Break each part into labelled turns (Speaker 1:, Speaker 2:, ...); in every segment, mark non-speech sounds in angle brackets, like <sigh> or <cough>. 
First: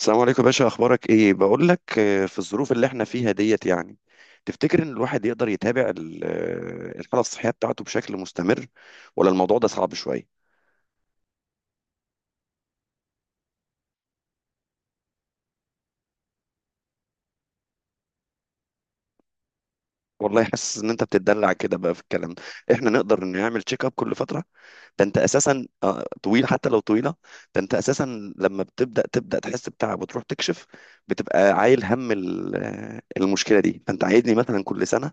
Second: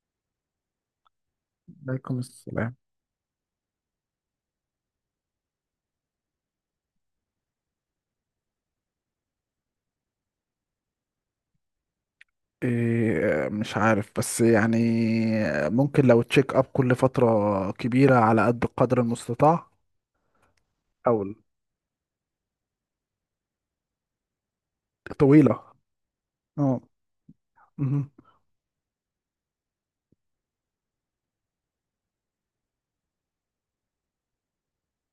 Speaker 1: السلام عليكم يا باشا، اخبارك ايه؟ بقول لك،
Speaker 2: عليكم
Speaker 1: في الظروف
Speaker 2: السلام.
Speaker 1: اللي احنا فيها ديت يعني، تفتكر ان الواحد يقدر يتابع الحاله الصحيه بتاعته بشكل مستمر، ولا الموضوع ده صعب شويه؟
Speaker 2: إيه، مش عارف بس يعني ممكن لو تشيك اب كل فترة كبيرة على قد القدر المستطاع
Speaker 1: والله حاسس ان انت
Speaker 2: او
Speaker 1: بتتدلع كده بقى في الكلام ده. احنا نقدر نعمل تشيك اب كل فتره؟ ده انت اساسا
Speaker 2: طويلة.
Speaker 1: طويل حتى لو
Speaker 2: اه.
Speaker 1: طويله. ده انت اساسا
Speaker 2: مهم.
Speaker 1: لما تبدا تحس بتعب وتروح تكشف، بتبقى عايل هم المشكله دي. فانت عايزني مثلا كل سنه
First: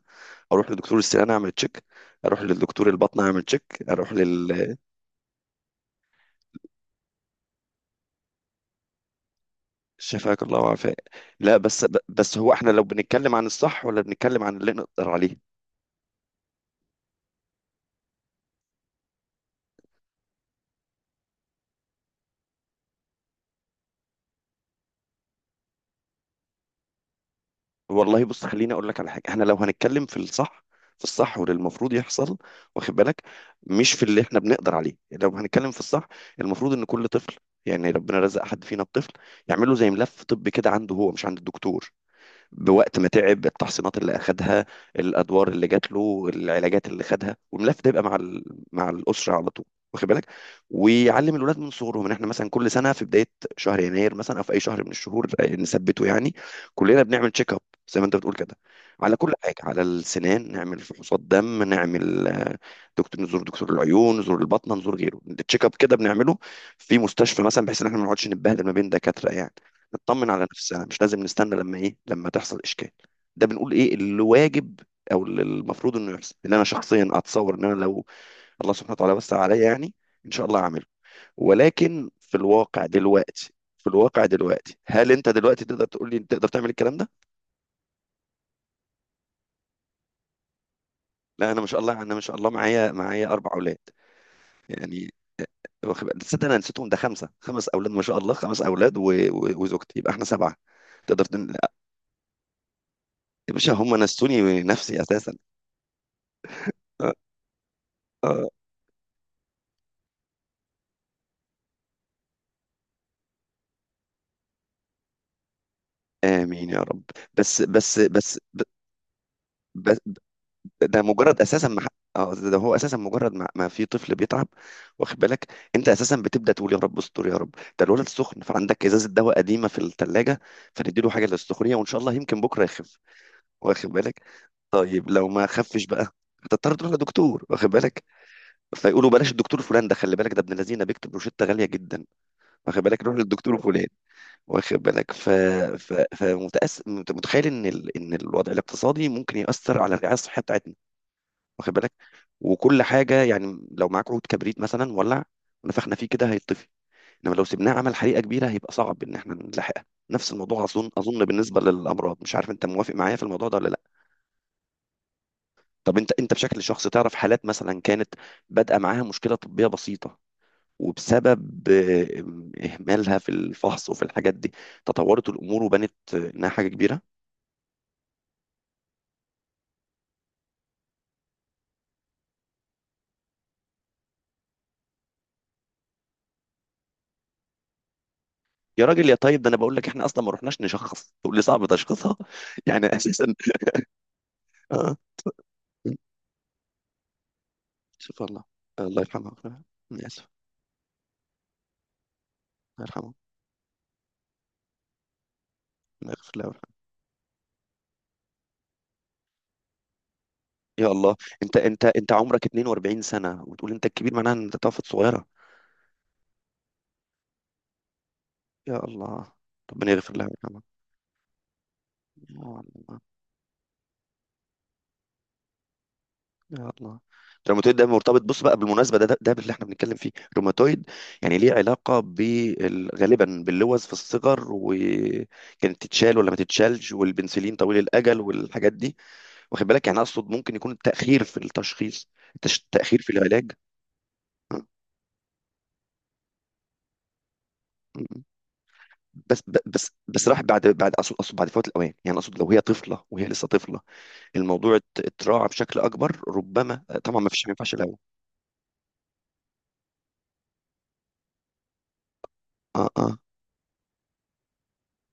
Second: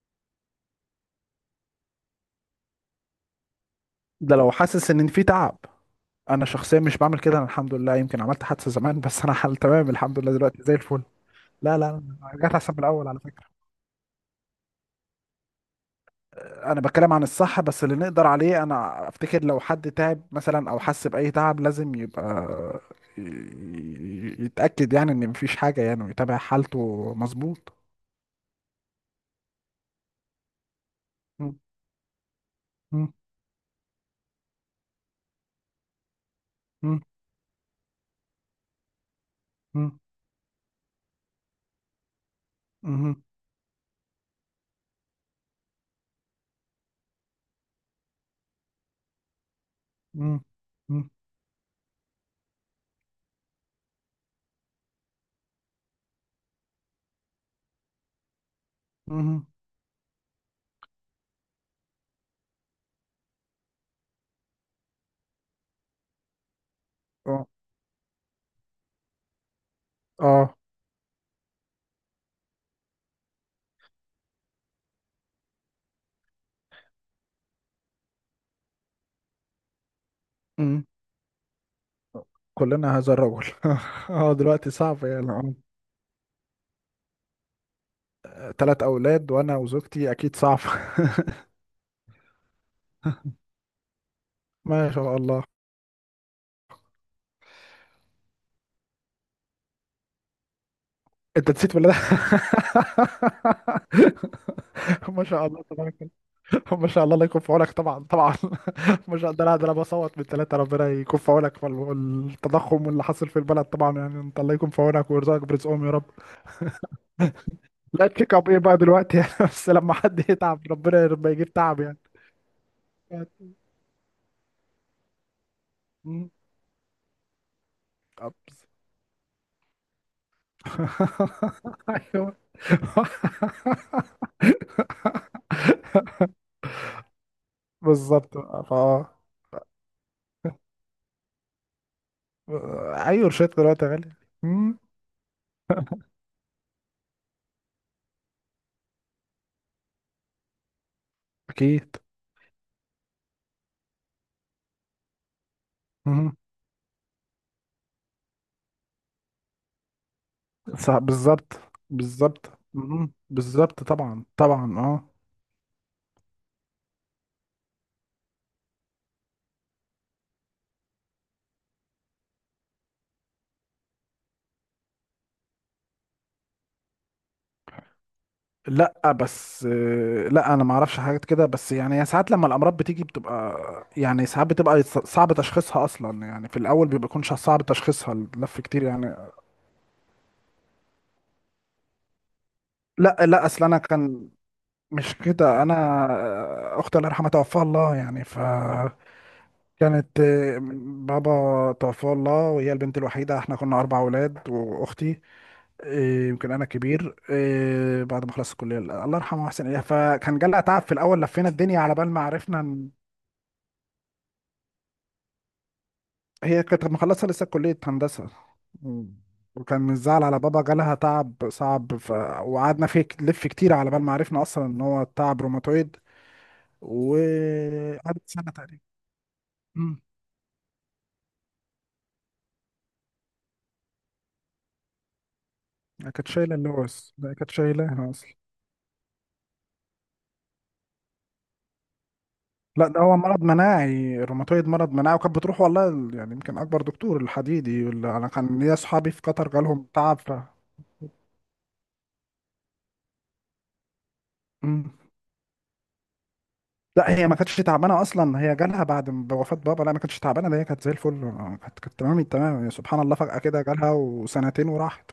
Speaker 1: اروح لدكتور السنان اعمل تشيك، اروح للدكتور البطن اعمل تشيك، اروح
Speaker 2: ده لو
Speaker 1: لل
Speaker 2: حاسس ان في تعب. انا شخصيا مش بعمل كده، انا الحمد لله، يمكن عملت حادثة زمان بس انا حال تمام الحمد لله
Speaker 1: شفاك الله
Speaker 2: دلوقتي زي
Speaker 1: وعافاك.
Speaker 2: الفل.
Speaker 1: لا،
Speaker 2: لا
Speaker 1: بس
Speaker 2: لا لا،
Speaker 1: بس هو
Speaker 2: رجعت
Speaker 1: احنا
Speaker 2: احسن من
Speaker 1: لو
Speaker 2: الاول على
Speaker 1: بنتكلم عن
Speaker 2: فكرة.
Speaker 1: الصح ولا بنتكلم عن اللي نقدر عليه؟
Speaker 2: انا بتكلم عن الصح بس اللي نقدر عليه، انا افتكر لو حد تعب مثلا او حس باي تعب لازم يبقى يتاكد يعني ان مفيش حاجه يعني ويتابع حالته مظبوط.
Speaker 1: والله بص، خليني اقول لك على حاجه، احنا لو هنتكلم في الصح، في الصح واللي
Speaker 2: مم.
Speaker 1: المفروض يحصل، واخد
Speaker 2: مم.
Speaker 1: بالك، مش في اللي احنا بنقدر عليه. لو هنتكلم في الصح، المفروض ان
Speaker 2: مم.
Speaker 1: كل طفل، يعني ربنا رزق حد فينا بطفل، يعمل له زي
Speaker 2: مم.
Speaker 1: ملف طبي كده عنده هو مش عند الدكتور. بوقت ما
Speaker 2: مم.
Speaker 1: تعب، التحصينات اللي اخدها، الادوار اللي جات له، العلاجات اللي خدها، والملف ده يبقى مع الاسره على طول، واخد بالك.
Speaker 2: مم. مم.
Speaker 1: ويعلم الولاد من صغرهم ان احنا مثلا كل سنه في بدايه شهر يناير مثلا او في اي شهر من الشهور، نثبته يعني كلنا بنعمل تشيك اب، زي ما انت بتقول كده، على كل
Speaker 2: مم.
Speaker 1: حاجه، على السنان، نعمل فحوصات دم، نعمل دكتور، نزور دكتور العيون، نزور البطنه، نزور غيره. التشيك اب كده بنعمله في مستشفى
Speaker 2: اه.
Speaker 1: مثلا، بحيث ان احنا ما نقعدش نتبهدل ما بين دكاتره يعني، تطمن على
Speaker 2: اه.
Speaker 1: نفسها، مش لازم نستنى لما ايه، لما تحصل اشكال. ده بنقول ايه اللي واجب او اللي المفروض انه يحصل. اللي انا شخصيا اتصور ان انا لو الله سبحانه وتعالى وسع عليا يعني، ان شاء الله
Speaker 2: مم.
Speaker 1: هعمله. ولكن في الواقع
Speaker 2: كلنا هذا الرجل.
Speaker 1: دلوقتي،
Speaker 2: <laughs>
Speaker 1: في الواقع
Speaker 2: اه، دلوقتي
Speaker 1: دلوقتي،
Speaker 2: صعب
Speaker 1: هل انت
Speaker 2: يعني.
Speaker 1: دلوقتي تقدر تقول لي تقدر تعمل الكلام ده؟
Speaker 2: اه، تلات اولاد وانا وزوجتي اكيد صعب.
Speaker 1: لا، انا ما شاء الله، انا ما شاء الله معايا اربع اولاد
Speaker 2: <laughs> ما
Speaker 1: يعني،
Speaker 2: شاء الله.
Speaker 1: واخد بالك؟ تصدق انا نسيتهم؟ ده خمسه، خمس اولاد ما شاء الله، خمس اولاد وزوجتي، يبقى احنا سبعه. تقدر
Speaker 2: انت
Speaker 1: تن...
Speaker 2: نسيت ولا لا؟
Speaker 1: يا باشا هم نسوني نفسي
Speaker 2: <laughs> ما
Speaker 1: اساسا.
Speaker 2: شاء الله تبارك. <laughs> ما شاء
Speaker 1: آه،
Speaker 2: الله، الله يكون في عونك طبعا طبعا.
Speaker 1: آه.
Speaker 2: <laughs> ما شاء الله، ده انا بصوت من ثلاثه، ربنا يكون في عونك، والتضخم واللي حاصل في البلد طبعا يعني انت الله يكون في عونك ويرزقك برزقهم يا رب.
Speaker 1: امين يا رب. بس بس
Speaker 2: لا تشيك
Speaker 1: بس
Speaker 2: اب ايه
Speaker 1: ب-
Speaker 2: بقى دلوقتي؟ <laughs> يعني بس لما
Speaker 1: بس
Speaker 2: حد يتعب
Speaker 1: ده
Speaker 2: ربنا لما
Speaker 1: مجرد
Speaker 2: يجيب
Speaker 1: اساسا
Speaker 2: تعب
Speaker 1: ما ح-
Speaker 2: يعني.
Speaker 1: اه، ده هو اساسا مجرد ما في طفل بيتعب، واخد بالك، انت اساسا
Speaker 2: مم.
Speaker 1: بتبدا تقول يا رب استر يا رب. ده الولد سخن،
Speaker 2: أبس.
Speaker 1: فعندك ازازه دواء قديمه في الثلاجه، فنديله حاجه للسخونيه وان
Speaker 2: <laughs>
Speaker 1: شاء الله
Speaker 2: ايوه،
Speaker 1: يمكن بكره يخف، واخد بالك. طيب لو ما خفش بقى، هتضطر تروح لدكتور، واخد بالك.
Speaker 2: بالظبط فا.
Speaker 1: فيقولوا بلاش الدكتور فلان ده، خلي بالك ده ابن الذين بيكتب روشته غاليه جدا، واخد بالك، روح
Speaker 2: ايوه،
Speaker 1: للدكتور
Speaker 2: رشيت دلوقتي
Speaker 1: فلان،
Speaker 2: يا غالي.
Speaker 1: واخد
Speaker 2: مم.
Speaker 1: بالك. متخيل ان الوضع الاقتصادي ممكن يأثر على الرعاية الصحية بتاعتنا، واخد بالك،
Speaker 2: اكيد.
Speaker 1: وكل حاجة. يعني لو معاك عود كبريت مثلا ولع، ونفخنا فيه كده
Speaker 2: مم.
Speaker 1: هيطفي، انما لو سيبناه عمل حريقة كبيرة هيبقى صعب ان احنا نلحقها. نفس الموضوع اظن
Speaker 2: صح،
Speaker 1: اظن
Speaker 2: بالظبط.
Speaker 1: بالنسبة للأمراض، مش عارف
Speaker 2: بالظبط.
Speaker 1: انت موافق
Speaker 2: مم.
Speaker 1: معايا في الموضوع ده ولا لا؟
Speaker 2: بالظبط، طبعا طبعا، اه.
Speaker 1: طب انت بشكل شخصي تعرف حالات مثلا كانت بادئة معاها مشكلة طبية بسيطة، وبسبب إهمالها في الفحص وفي الحاجات دي تطورت الأمور وبانت إنها حاجة كبيرة؟
Speaker 2: لا بس لا انا ما اعرفش حاجات كده، بس يعني هي ساعات لما الامراض بتيجي بتبقى يعني ساعات بتبقى صعب تشخيصها اصلا يعني، في الاول بيبقى يكونش صعب تشخيصها اللف كتير
Speaker 1: يا راجل يا
Speaker 2: يعني.
Speaker 1: طيب، ده انا بقول لك احنا اصلا ما رحناش نشخص، تقول لي صعب تشخيصها <laughs> يعني
Speaker 2: لا
Speaker 1: اساسا.
Speaker 2: لا، اصل انا كان
Speaker 1: آه.
Speaker 2: مش كده. انا اختي الله يرحمها توفاها الله
Speaker 1: شوف
Speaker 2: يعني ف
Speaker 1: الله، الله يرحمه. أنا
Speaker 2: كانت
Speaker 1: اسف.
Speaker 2: بابا توفاه الله وهي
Speaker 1: الله
Speaker 2: البنت
Speaker 1: يرحمه.
Speaker 2: الوحيده، احنا كنا اربع اولاد واختي
Speaker 1: الله يغفر له
Speaker 2: يمكن
Speaker 1: ويرحمه.
Speaker 2: انا كبير بعد ما خلصت الكليه الله يرحمه واحسن اليه، فكان جالها تعب
Speaker 1: يا
Speaker 2: في
Speaker 1: الله،
Speaker 2: الاول لفينا
Speaker 1: انت
Speaker 2: الدنيا
Speaker 1: انت
Speaker 2: على بال
Speaker 1: انت
Speaker 2: ما
Speaker 1: عمرك
Speaker 2: عرفنا.
Speaker 1: 42 سنه وتقول انت الكبير، معناها ان انت توفت صغيره.
Speaker 2: هي كانت مخلصة لسه كلية هندسة.
Speaker 1: يا
Speaker 2: مم.
Speaker 1: الله.
Speaker 2: وكان
Speaker 1: ربنا
Speaker 2: من
Speaker 1: يغفر
Speaker 2: الزعل
Speaker 1: لها
Speaker 2: على بابا
Speaker 1: ويرحمها.
Speaker 2: جالها تعب صعب ف...
Speaker 1: يا
Speaker 2: وقعدنا
Speaker 1: الله.
Speaker 2: فيه نلف كتير على بال ما عرفنا أصلا إن هو تعب روماتويد،
Speaker 1: يا الله، ده الروماتويد ده مرتبط،
Speaker 2: وقعدت
Speaker 1: بص
Speaker 2: سنة
Speaker 1: بقى
Speaker 2: تقريبا.
Speaker 1: بالمناسبه، ده اللي احنا بنتكلم
Speaker 2: مم.
Speaker 1: فيه الروماتويد، يعني ليه علاقه غالبا باللوز في الصغر، وكانت
Speaker 2: هي
Speaker 1: تتشال
Speaker 2: كانت
Speaker 1: ولا ما
Speaker 2: شايلة
Speaker 1: تتشالش،
Speaker 2: اللوز، لا كانت
Speaker 1: والبنسلين طويل
Speaker 2: شايلاها
Speaker 1: الاجل
Speaker 2: أصلا.
Speaker 1: والحاجات دي، واخد بالك. يعني اقصد ممكن يكون التاخير في التشخيص،
Speaker 2: لا، ده
Speaker 1: التاخير في
Speaker 2: هو مرض
Speaker 1: العلاج.
Speaker 2: مناعي،
Speaker 1: آه.
Speaker 2: الروماتويد مرض مناعي، وكانت بتروح والله ال- يعني يمكن أكبر دكتور الحديدي، اللي أنا كان ليا أصحابي في
Speaker 1: بس
Speaker 2: قطر
Speaker 1: ب-
Speaker 2: جالهم
Speaker 1: بس
Speaker 2: تعب
Speaker 1: بس
Speaker 2: ف...
Speaker 1: راح بعد اقصد بعد فوات الاوان يعني. اقصد لو هي طفله، وهي لسه طفله، الموضوع
Speaker 2: مم.
Speaker 1: اتراعى بشكل اكبر ربما.
Speaker 2: لا،
Speaker 1: طبعا
Speaker 2: هي
Speaker 1: ما
Speaker 2: ما
Speaker 1: فيش، ما
Speaker 2: كانتش
Speaker 1: ينفعش الاول.
Speaker 2: تعبانه اصلا، هي جالها بعد بوفاه بابا، لا ما كانتش تعبانه، ده هي كانت زي الفل. كانت تمام التمام،
Speaker 1: اه،
Speaker 2: سبحان
Speaker 1: اه.
Speaker 2: الله، فجاه كده جالها وسنتين وراحت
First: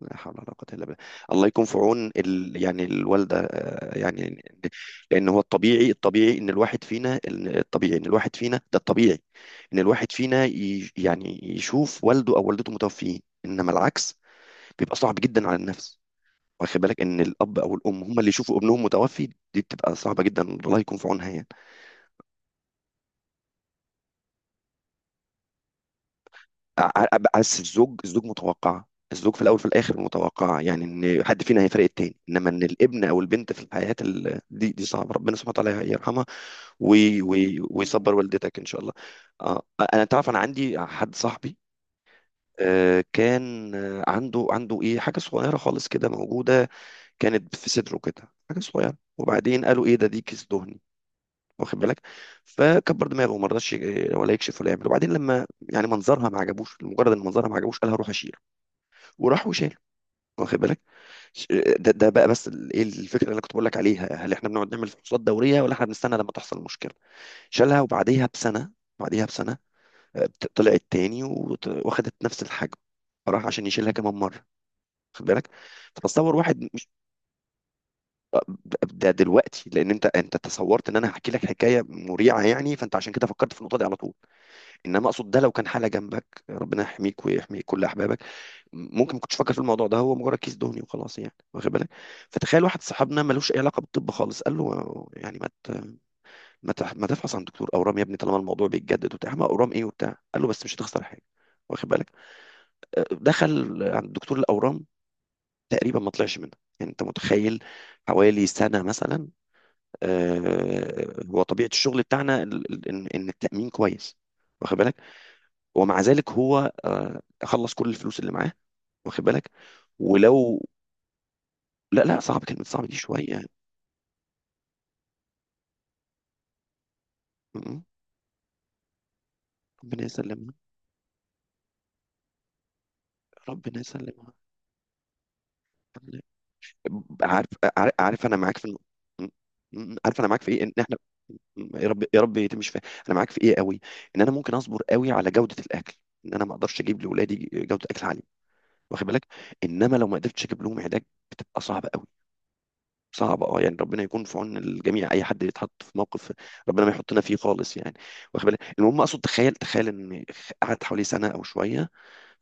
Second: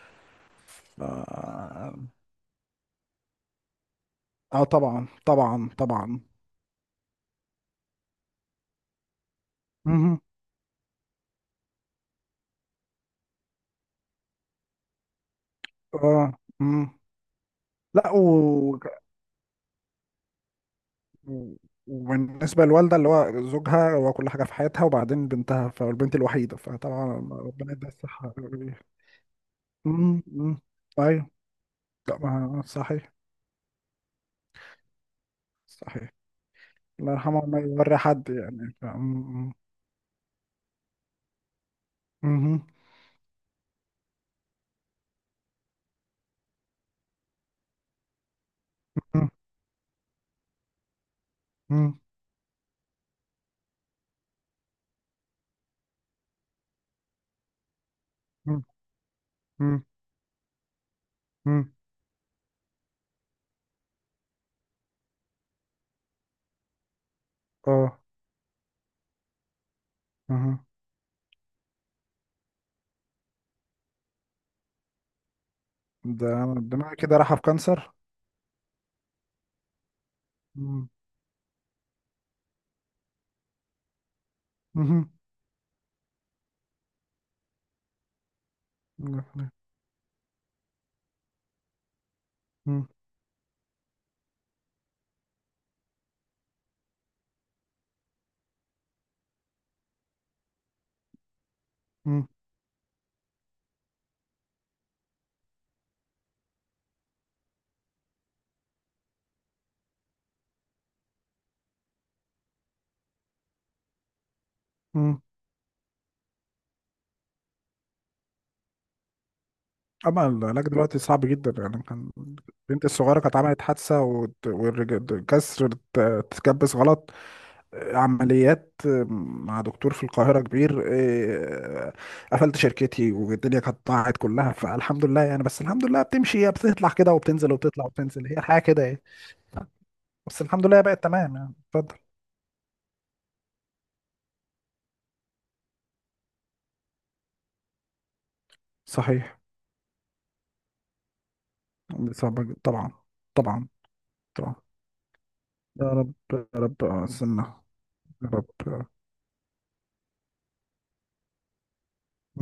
Speaker 1: لا حول ولا قوة إلا بالله.
Speaker 2: ف...
Speaker 1: الله يكون في عون يعني الوالدة يعني.
Speaker 2: اه طبعا
Speaker 1: لأن هو
Speaker 2: طبعا
Speaker 1: الطبيعي،
Speaker 2: طبعا.
Speaker 1: الطبيعي إن الواحد فينا، الطبيعي إن الواحد فينا، ده الطبيعي إن الواحد
Speaker 2: مهم.
Speaker 1: فينا يعني يشوف والده أو والدته متوفيين، إنما العكس بيبقى صعب جدا على النفس،
Speaker 2: اه. مم.
Speaker 1: واخد بالك، إن الأب أو الأم
Speaker 2: لا
Speaker 1: هم اللي يشوفوا
Speaker 2: و...
Speaker 1: ابنهم متوفي. دي بتبقى صعبة جدا، الله يكون في عونها يعني.
Speaker 2: و- وبالنسبه للوالده، اللي هو زوجها هو كل حاجه في حياتها، وبعدين بنتها فالبنت الوحيده
Speaker 1: ع-
Speaker 2: فطبعا
Speaker 1: بس
Speaker 2: ربنا يديها
Speaker 1: الزوج
Speaker 2: الصحه.
Speaker 1: متوقعة، الزوج في الأول في الآخر
Speaker 2: مم.
Speaker 1: متوقعة
Speaker 2: مم.
Speaker 1: يعني، إن
Speaker 2: ايوه.
Speaker 1: حد فينا هيفرق التاني، إنما
Speaker 2: طبعا.
Speaker 1: إن الابن
Speaker 2: صحيح.
Speaker 1: أو البنت في الحياة، دي صعبة. ربنا سبحانه وتعالى
Speaker 2: صحيح.
Speaker 1: يرحمها.
Speaker 2: الله
Speaker 1: وي
Speaker 2: يرحمه، ما
Speaker 1: وي
Speaker 2: يوري
Speaker 1: ويصبر
Speaker 2: حد
Speaker 1: والدتك إن
Speaker 2: يعني
Speaker 1: شاء
Speaker 2: ف...
Speaker 1: الله.
Speaker 2: مم.
Speaker 1: آه. أنا تعرف، أنا عندي حد صاحبي، كان عنده ايه حاجه صغيره خالص كده موجوده، كانت في صدره كده حاجه صغيره،
Speaker 2: مم.
Speaker 1: وبعدين قالوا ايه ده، دي كيس دهني، واخد
Speaker 2: مم.
Speaker 1: بالك. فكبر دماغه وما رضاش ولا يكشف ولا يعمل، وبعدين لما يعني منظرها ما عجبوش، مجرد ان منظرها ما عجبوش، قالها روح اشيل،
Speaker 2: مم.
Speaker 1: وراحوا شالوا،
Speaker 2: مم.
Speaker 1: واخد بالك.
Speaker 2: مم.
Speaker 1: ده بقى بس ايه الفكره اللي انا كنت بقول لك عليها، هل احنا بنقعد نعمل فحوصات دوريه ولا احنا بنستنى لما تحصل مشكله؟ شالها
Speaker 2: اه.
Speaker 1: وبعديها بسنه، بعديها بسنه
Speaker 2: اها.
Speaker 1: طلعت تاني، واخدت نفس الحجم، راح عشان يشيلها كمان مره، واخد بالك. فتصور واحد
Speaker 2: ده
Speaker 1: مش،
Speaker 2: انا كده راح في كانسر.
Speaker 1: ده دلوقتي لان انت تصورت
Speaker 2: مم.
Speaker 1: ان انا هحكي لك حكايه مريعه يعني، فانت عشان كده فكرت في النقطه دي على طول. انما
Speaker 2: مهم.
Speaker 1: اقصد ده لو كان حاله جنبك، ربنا يحميك ويحمي كل احبابك، ممكن ما كنتش
Speaker 2: مم.
Speaker 1: فاكر في الموضوع ده، هو مجرد كيس دهني وخلاص يعني، واخد بالك. فتخيل واحد صاحبنا ملوش اي علاقه بالطب خالص، قال له يعني ما ت... ما, تح... ما تفحص عن دكتور اورام يا ابني، طالما الموضوع بيتجدد وبتاع، ما اورام ايه وبتاع، قال له بس مش هتخسر حاجه، واخد بالك.
Speaker 2: مم.
Speaker 1: دخل عند دكتور الاورام، تقريبا ما طلعش منها، يعني انت متخيل، حوالي سنه مثلا. هو طبيعه الشغل بتاعنا ال- ال- ان إن التامين كويس، واخد بالك.
Speaker 2: مم.
Speaker 1: ومع ذلك هو خلص كل الفلوس اللي معاه، واخد بالك.
Speaker 2: اما
Speaker 1: ولو،
Speaker 2: العلاج دلوقتي صعب جدا يعني،
Speaker 1: لا
Speaker 2: كان
Speaker 1: لا، صعب، كلمة
Speaker 2: البنت
Speaker 1: صعب دي
Speaker 2: الصغيره كانت
Speaker 1: شوية.
Speaker 2: عملت حادثه كسر تكبس غلط.
Speaker 1: م-
Speaker 2: عمليات مع دكتور في
Speaker 1: ربنا
Speaker 2: القاهره
Speaker 1: يسلمها.
Speaker 2: كبير إيه، قفلت شركتي والدنيا كانت
Speaker 1: ربنا
Speaker 2: ضاعت
Speaker 1: يسلمها.
Speaker 2: كلها فالحمد لله يعني، بس الحمد لله بتمشي، هي بتطلع كده
Speaker 1: عارف
Speaker 2: وبتنزل وبتطلع
Speaker 1: عارف عارف،
Speaker 2: وبتنزل،
Speaker 1: انا
Speaker 2: هي
Speaker 1: معاك
Speaker 2: الحياه
Speaker 1: في
Speaker 2: كده
Speaker 1: النقطة.
Speaker 2: ايه.
Speaker 1: م- عارف انا معاك
Speaker 2: بس
Speaker 1: في ايه،
Speaker 2: الحمد
Speaker 1: ان
Speaker 2: لله
Speaker 1: احنا،
Speaker 2: بقت تمام يعني.
Speaker 1: يا
Speaker 2: اتفضل.
Speaker 1: رب يا رب تمشي فيها. انا معاك في ايه قوي، ان انا ممكن اصبر قوي على جودة الاكل، ان انا ما اقدرش اجيب لاولادي جودة اكل عالية، واخد بالك.
Speaker 2: صحيح.
Speaker 1: انما لو ما قدرتش اجيب لهم علاج، بتبقى صعبة قوي.
Speaker 2: صعبة جدا. طبعا.
Speaker 1: صعبة اه،
Speaker 2: طبعا.
Speaker 1: يعني ربنا يكون في
Speaker 2: طبعا.
Speaker 1: عون الجميع، اي حد يتحط
Speaker 2: يا
Speaker 1: في
Speaker 2: رب
Speaker 1: موقف،
Speaker 2: يا
Speaker 1: ربنا
Speaker 2: رب،
Speaker 1: ما يحطنا فيه
Speaker 2: استنى.
Speaker 1: خالص يعني،
Speaker 2: يا
Speaker 1: واخد بالك.
Speaker 2: رب.
Speaker 1: المهم اقصد تخيل ان قعدت حوالي سنة او شوية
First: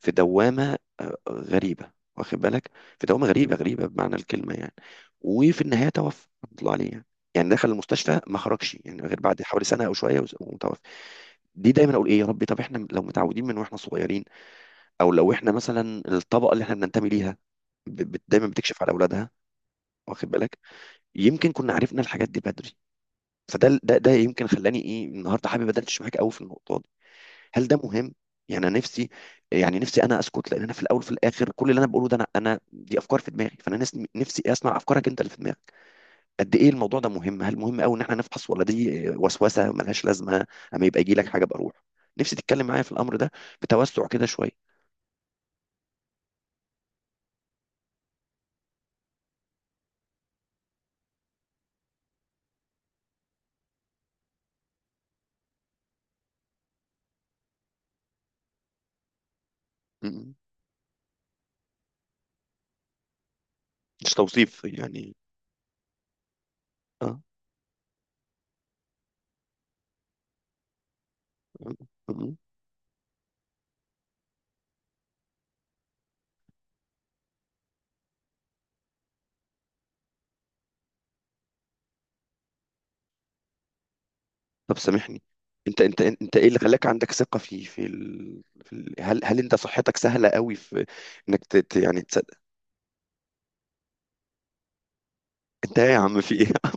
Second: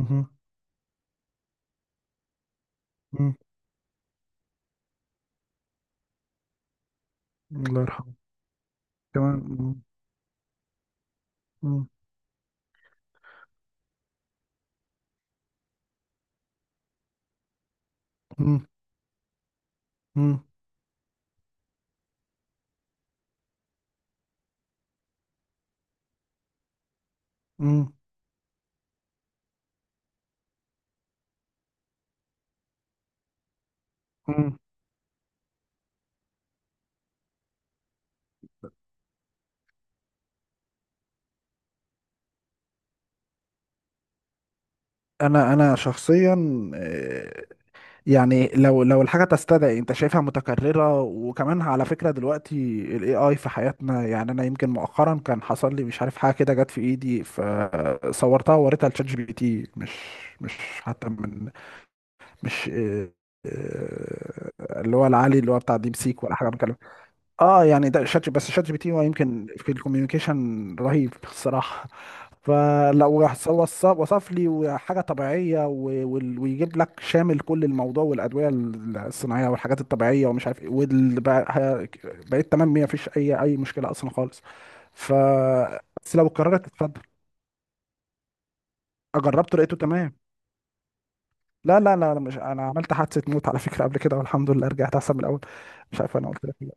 Speaker 1: في دوامة غريبة، واخد بالك، في دوامة
Speaker 2: مم.
Speaker 1: غريبة غريبة بمعنى الكلمة يعني، وفي النهاية توفى رحمة الله عليه يعني. يعني دخل
Speaker 2: الله يرحمه.
Speaker 1: المستشفى ما خرجش يعني غير
Speaker 2: كمان
Speaker 1: بعد حوالي
Speaker 2: مم.
Speaker 1: سنة أو شوية، ومتوفى. دي
Speaker 2: مم.
Speaker 1: دايما اقول ايه يا ربي، طب احنا لو متعودين من واحنا صغيرين، او لو احنا مثلا الطبقه اللي احنا بننتمي ليها دايما
Speaker 2: مم.
Speaker 1: بتكشف على اولادها، واخد
Speaker 2: مم.
Speaker 1: بالك، يمكن كنا عرفنا الحاجات دي بدري. فده ده ده يمكن خلاني ايه النهارده حابب ادردش معاك قوي في النقطه، هل ده
Speaker 2: مم.
Speaker 1: مهم؟ يعني انا نفسي، يعني نفسي انا اسكت، لان انا في الاول وفي الاخر كل اللي انا بقوله ده، انا دي افكار في دماغي. فانا نفسي
Speaker 2: مم.
Speaker 1: اسمع افكارك انت اللي في دماغك. قد ايه الموضوع ده مهم؟ هل مهم قوي ان احنا نفحص، ولا دي وسوسه ملهاش لازمه، اما يبقى يجي لك حاجه بروح؟ نفسي تتكلم معايا في الامر ده، بتوسع كده شويه.
Speaker 2: انا شخصيا آه، يعني لو لو الحاجه تستدعي انت شايفها متكرره. وكمان على فكره دلوقتي الاي اي في حياتنا، يعني انا يمكن مؤخرا كان حصل لي مش عارف حاجه كده جت في ايدي، فصورتها ووريتها لشات جي بي تي. مش
Speaker 1: م- م.
Speaker 2: مش حتى من مش
Speaker 1: مش توصيف
Speaker 2: اللي هو
Speaker 1: يعني.
Speaker 2: العالي اللي هو بتاع ديب سيك ولا حاجه بكلم.
Speaker 1: اه.
Speaker 2: اه يعني ده بس شات جي بي تي هو يمكن في الكوميونيكيشن رهيب
Speaker 1: م-
Speaker 2: الصراحه،
Speaker 1: م.
Speaker 2: فلو راح وصف لي حاجه طبيعيه ويجيب لك شامل كل الموضوع والادويه الصناعيه والحاجات الطبيعيه ومش عارف ايه بقيت تمام، ما فيش اي اي مشكله اصلا خالص
Speaker 1: طب
Speaker 2: ف
Speaker 1: سامحني، انت انت
Speaker 2: بس لو
Speaker 1: انت ايه اللي
Speaker 2: قررت
Speaker 1: خلاك
Speaker 2: اتفضل.
Speaker 1: عندك ثقه في في, ال... في ال... هل هل انت
Speaker 2: جربته لقيته
Speaker 1: صحتك
Speaker 2: تمام.
Speaker 1: سهله قوي في انك
Speaker 2: لا لا
Speaker 1: يعني
Speaker 2: لا، أنا
Speaker 1: تصدق؟
Speaker 2: مش انا عملت حادثه موت على فكره قبل كده والحمد لله رجعت احسن من الاول.
Speaker 1: انت إيه يا
Speaker 2: مش عارف
Speaker 1: عم،
Speaker 2: انا
Speaker 1: في
Speaker 2: قلت
Speaker 1: ايه؟
Speaker 2: لك ولا لأ.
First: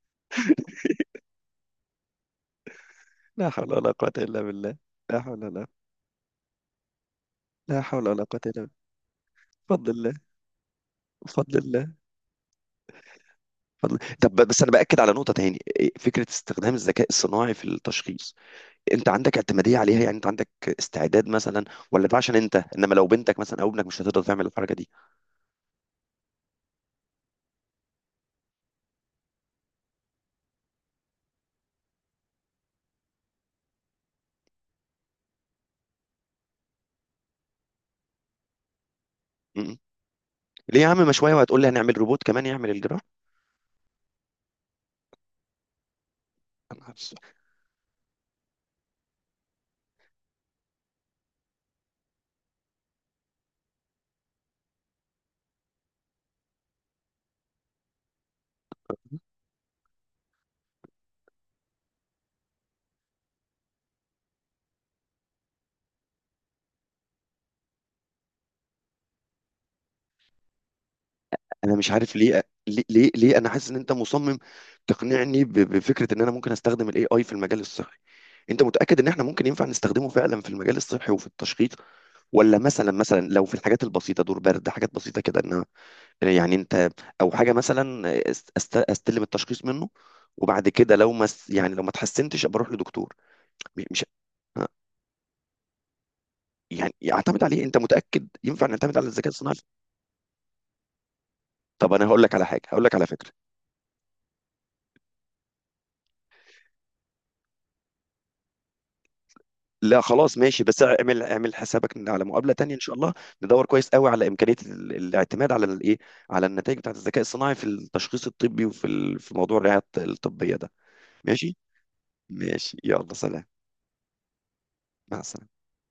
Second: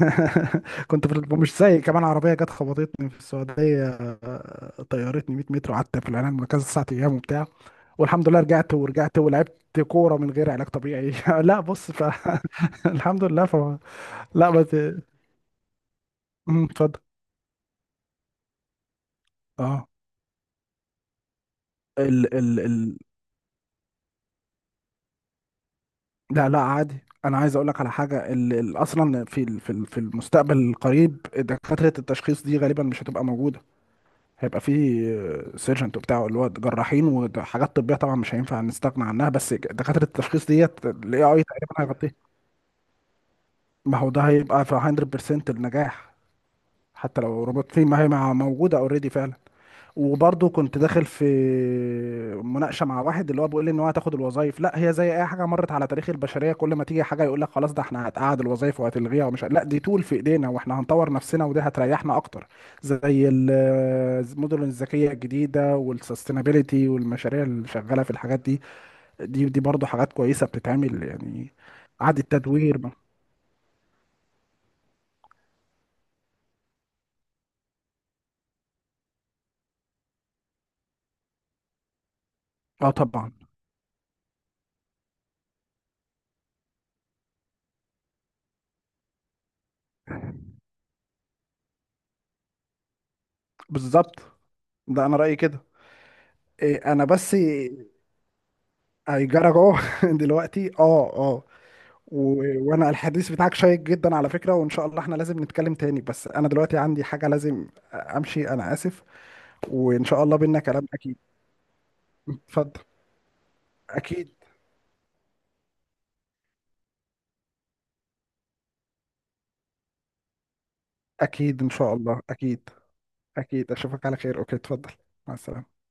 Speaker 2: <laughs> كنت في ال- مش زي، كمان عربيه جت خبطتني في
Speaker 1: لا حول
Speaker 2: السعوديه،
Speaker 1: ولا قوة إلا بالله. لا
Speaker 2: طيرتني
Speaker 1: حول
Speaker 2: 100
Speaker 1: ولا
Speaker 2: متر وقعدت في العنايه المركزه 9 ايام وبتاع،
Speaker 1: لا حول ولا
Speaker 2: والحمد لله
Speaker 1: قوة إلا بالله.
Speaker 2: رجعت ورجعت ولعبت
Speaker 1: بفضل الله.
Speaker 2: كوره من غير علاج طبيعي. <laughs>
Speaker 1: بفضل
Speaker 2: لا بص
Speaker 1: الله.
Speaker 2: ف... <laughs> الحمد لله ف...
Speaker 1: بفضل، طب
Speaker 2: لا
Speaker 1: بس أنا
Speaker 2: بس
Speaker 1: بأكد على نقطة تاني، فكرة
Speaker 2: مم،
Speaker 1: استخدام
Speaker 2: اتفضل.
Speaker 1: الذكاء الصناعي في التشخيص، أنت عندك اعتمادية
Speaker 2: اه.
Speaker 1: عليها؟ يعني أنت عندك استعداد مثلا، ولا ده
Speaker 2: ال
Speaker 1: عشان
Speaker 2: ال
Speaker 1: أنت، إنما
Speaker 2: ال
Speaker 1: لو بنتك مثلا أو ابنك مش هتقدر تعمل الحركة دي؟
Speaker 2: لا لا عادي. انا عايز اقول لك على حاجه اصلا في المستقبل القريب دكاتره التشخيص دي غالبا مش هتبقى موجوده، هيبقى في سيرجنت وبتاع، اللي هو جراحين وحاجات طبيه طبعا مش هينفع نستغنى عنها، بس
Speaker 1: م-م.
Speaker 2: دكاتره التشخيص
Speaker 1: ليه يا
Speaker 2: ديت
Speaker 1: عم، ما
Speaker 2: الاي
Speaker 1: شوية
Speaker 2: اي
Speaker 1: وهتقول لي
Speaker 2: تقريبا
Speaker 1: هنعمل روبوت
Speaker 2: هيغطيها.
Speaker 1: كمان يعمل الجراحة.
Speaker 2: ما هو ده هيبقى في 100% النجاح.
Speaker 1: أنا عارف.
Speaker 2: حتى لو روبوت في، ما هي موجوده اوريدي فعلا. وبرضه كنت داخل في مناقشه مع واحد اللي هو بيقول لي ان هو هتاخد الوظائف، لا هي زي اي حاجه مرت على تاريخ البشريه، كل ما تيجي حاجه يقول لك خلاص ده احنا هتقعد الوظائف وهتلغيها ومش لا دي طول في ايدينا واحنا هنطور نفسنا ودي هتريحنا اكتر. زي المدن الذكيه الجديده والسستينابيلتي والمشاريع اللي شغاله في الحاجات دي، دي برضه حاجات كويسه بتتعمل يعني،
Speaker 1: انا مش عارف
Speaker 2: اعاده
Speaker 1: ليه
Speaker 2: تدوير.
Speaker 1: ليه ليه, ليه انا حاسس ان انت مصمم تقنعني بفكره ان انا ممكن استخدم الاي اي في المجال الصحي؟ انت متاكد ان احنا ممكن ينفع نستخدمه فعلا في المجال الصحي وفي التشخيص؟ ولا
Speaker 2: اه
Speaker 1: مثلا
Speaker 2: طبعا.
Speaker 1: لو في الحاجات البسيطه، دور برد، حاجات بسيطه كده، انها يعني انت، او حاجه مثلا استلم التشخيص منه، وبعد كده لو ما س- يعني لو ما اتحسنتش ابقى اروح لدكتور. مش
Speaker 2: بالظبط، ده انا رايي كده. إيه،
Speaker 1: يعني
Speaker 2: انا بس
Speaker 1: اعتمد عليه. انت متاكد ينفع نعتمد على الذكاء
Speaker 2: هيجرى
Speaker 1: الصناعي؟
Speaker 2: جوه. <laughs> دلوقتي اه آه.
Speaker 1: طب انا هقول
Speaker 2: و...
Speaker 1: لك على حاجه، هقول
Speaker 2: وانا
Speaker 1: لك على فكره.
Speaker 2: الحديث بتاعك شيق جدا على فكرة وان شاء الله احنا لازم نتكلم تاني، بس انا دلوقتي عندي حاجة لازم امشي، انا اسف،
Speaker 1: لا
Speaker 2: وان شاء الله
Speaker 1: خلاص
Speaker 2: بينا
Speaker 1: ماشي، بس
Speaker 2: كلام اكيد.
Speaker 1: اعمل، اعمل حسابك ان على مقابله تانية ان
Speaker 2: اتفضل.
Speaker 1: شاء الله، ندور كويس قوي على
Speaker 2: اكيد.
Speaker 1: امكانيه الاعتماد على الايه، على النتائج بتاعت الذكاء الصناعي في التشخيص الطبي وفي في موضوع الرعايه الطبيه ده. ماشي.
Speaker 2: اكيد ان شاء الله اكيد.
Speaker 1: ماشي، يلا سلام.
Speaker 2: اكيد اشوفك على خير. اوكي اتفضل.
Speaker 1: مع
Speaker 2: مع
Speaker 1: السلامه.
Speaker 2: السلامة.